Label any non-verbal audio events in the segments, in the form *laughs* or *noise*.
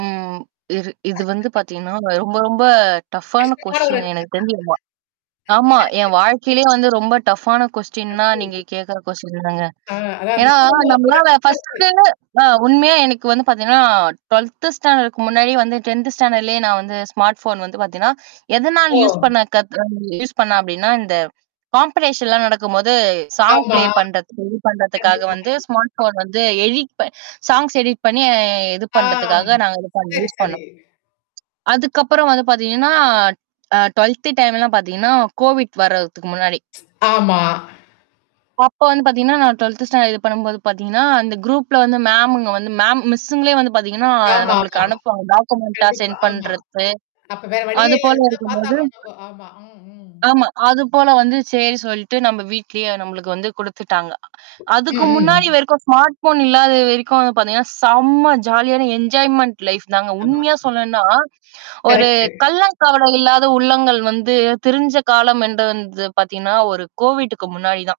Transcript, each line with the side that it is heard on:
right: ம் இது இது வந்து
left: *laughs*
right: பார்த்தீங்கன்னா ரொம்ப, ரொம்ப டஃப்பான
left: நிச்சியமா ஒரு
right: கொஸ்டின்
left: சரி,
right: எனக்கு தெரிஞ்சி இதுதான். ஆமா.
left: சரி.
right: என் வாழ்க்கையிலே வந்து ரொம்ப டஃப்பான கொஸ்டின்னா நீங்க
left: ஐய்யோ!
right: கேட்கற கொஸ்டின் தாங்க.
left: ஆ அதாவது
right: ஏன்னா
left: சூழலே அவ்வளோ
right: நம்மளால
left: டஃப்ஃபா இருக்கு.
right: ஃபர்ஸ்ட்டு அ உண்மையா எனக்கு வந்து பார்த்தீங்கன்னா, 12த் ஸ்டாண்டர்ட்க்கு முன்னாடி வந்து 10த் ஸ்டாண்டர்ட்லேயே நான் வந்து ஸ்மார்ட் ஃபோன் வந்து பார்த்தீங்கன்னா, எதனால் யூஸ்
left: ஓ!
right: பண்ண கத் யூஸ் பண்ணேன் அப்பிடின்னா, இந்த காம்படிஷன்லாம் நடக்கும்போது சாங்
left: ஆமா.
right: ப்ளே பண்றது, இது பண்றதுக்காக
left: கண்டிப்பா,
right: வந்து
left: கண்டிப்பா.
right: ஸ்மார்ட் ஃபோன் வந்து எடிட் ப சாங்ஸ் எடிட் பண்ணி இது
left: ஆ.
right: பண்றதுக்காக நாங்க இது பண்ண
left: சரி,
right: யூஸ்
left: சரி.
right: பண்ணோம். அதுக்கப்புறம் வந்து பார்த்தீங்கன்னா, அ 12 டைம்லாம் பார்த்தீங்கன்னா, COVID வரதுக்கு முன்னாடி
left: ஆமா.
right: அப்ப வந்து பார்த்தீங்கன்னா, நான் 12 ஸ்டாண்டர்ட் இது பண்ணும்போது பார்த்தீங்கன்னா, அந்த குரூப்ல வந்து மேமுங்க வந்து மேம் மிஸ்ஸுங்களே வந்து பார்த்தீங்கன்னா நம்மளுக்கு
left: ஆமாமா.
right: அனுப்புவாங்க. டாக்குமெண்டா
left: கண்டிப்பா.
right: சென்ட்
left: ஆமா.
right: பண்றது.
left: அப்ப வேற வழியே
right: அது
left: இல்ல.
right: போல
left: அதுலதான்
right: இருக்கும்போது
left: பார்த்தாக்கணும் நம்ப. ஆமா. ம். ம்.
right: ஆமா. அது போல வந்து சரி சொல்லிட்டு நம்ம வீட்லயே நம்மளுக்கு வந்து குடுத்துட்டாங்க.
left: ம்,
right: அதுக்கு முன்னாடி
left: ம்.
right: வரைக்கும் ஸ்மார்ட் ஃபோன் இல்லாத வரைக்கும் வந்து பார்த்தீங்கன்னா, செம்ம ஜாலியான என்ஜாய்மென்ண்ட் லைஃப் தாங்க. உண்மையா
left: ஆமாமா.
right: சொல்லும்ன்னா, ஒரு
left: கரெக்ட்டு.
right: கள்ளம் கபட இல்லாத உள்ளங்கள் வந்து திரிஞ்ச காலம் என்று வந்தது பார்த்தீங்கன்னா, ஒரு COVIDக்கு முன்னாடி தான்.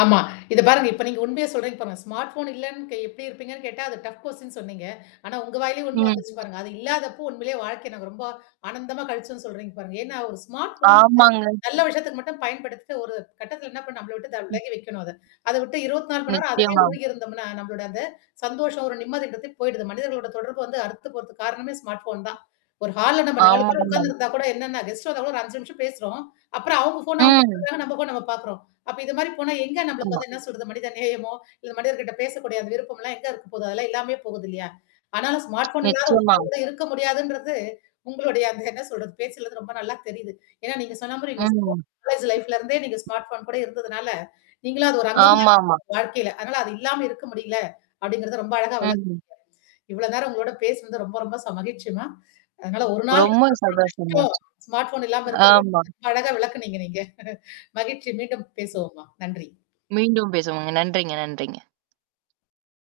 left: ஆமா. இத பாருங்க. இப்ப நீங்க உண்மையே சொல்றீங்க பாருங்க. ஸ்மார்ட் ஃபோன் இல்லன்னு கே எப்படி இருப்பீங்கன்னு கேட்டா, அது டஃப் கொஸ்டின்னு சொன்னீங்க. ஆனா உங்க வாயிலேயே உண்ம
right: ம்.
left: வந்துருச்சு பாருங்க. அது இல்லாதப்போ உண்மையிலே வாழ்க்கைய நாங்க ரொம்ப ஆனந்தமா கழிச்சோம்ன்னு சொல்றீங்க பாருங்க. ஏன்னா, ஒரு ஸ்மார்ட் ஃபோன் வந்து,
right: ஆமாங்க.
left: நல்ல விஷத்துக்கு மட்டும் பயன்படுத்திட்டு ஒரு கட்டத்துல என்ன பண்ண, நம்மள விட்டு த
right: ம்.
left: விலகி வைக்கணும் அத. அத விட்டு 24 மணி நேரம் அதிலேயே
right: நிச்சயமா.
left: மூழ்கி இருந்தோம்னா, நம்மளோட அந்த சந்தோஷம், ஒரு நிம்மதின்றது போயிடுது. மனிதர்களோட தொடர்பு வந்து அறுத்து போறத்துக்கு காரணமே ஸ்மார்ட் ஃபோன் தான். ஒரு ஹால்ல நம்ம 4 பேரும்
right: ஆமாமா.
left: உட்கார்ந்துருந்தா கூட என்னென்னா, கெஸ்ட் வந்த கூட ஒரு 5 நிமிஷம் பேசுறோம். அப்புறம் அவவுங்க ஃபோன் அவங்க
right: ம்.
left: எடுத்துக்குக்கறாங்க. நம்ம ஃபோன் நம்ம பார்க்குறோம். அப்ப இது மாரி போனா எங்க நம்மளுக்கு
right: ஆமா.
left: வந்து என்ன சொல்றது மனித நேயமோ இல்ல, மனதர்கிட்ட பேசக்கூடிய அந்த விருப்பம்லாம் எங்க இருக்க போகுது? அதெல்லாம் இல்லாமயே போகுது இல்லையா? ஆனாலும் ஸ்மார்ட் ஃபோன் இல்லாத
right: நிச்சயமா.
left: ஒருநாள் கூட இருக்க முடியாதுன்றது உங்களுடைய அந்த என்ன சொல்றது பேசுது ரொம்ப நல்லா தெரியுது. ஏன்னா நீங்க சொன்ன மாரி உங்க ஸ்கூல்
right: ம்.
left: காலேஜ் லைஃப்ல இருந்தே நீங்க ஸ்மார்ட் ஃபோன் கூட இருந்ததுனால, நீங்களும் அது ஒரு அங்கம்னு
right: ஆமாமா.
left: வாழ்க்கையில. அதனால அது இல்லாம இருக்க முடியல. அப்படிங்கிறத ரொம்ப அழகா விளக்குனீங்க.
right: ம்.
left: இவ்வளோ நேரம் உங்களோட பேசனது ரொம்ப ரொம்ப ச மகிழ்ச்சிமா. அதனால ஒரு நாள்
right: ரொம்ப சந்தோஷசம்ங்க.
left: *unintelligible* ஸ்மார்ட் ஃபோன் இல்லாம இருக்கிறது.
right: ஆமா.
left: அழகா விளக்கனீங்க நீங்க. *chuckles* மகிழ்ச்சி. மீண்டும் பேசுவோம் மா. நன்றி.
right: மீண்டும் பேசுவோங்க. நன்றிங்க. நன்றிங்க.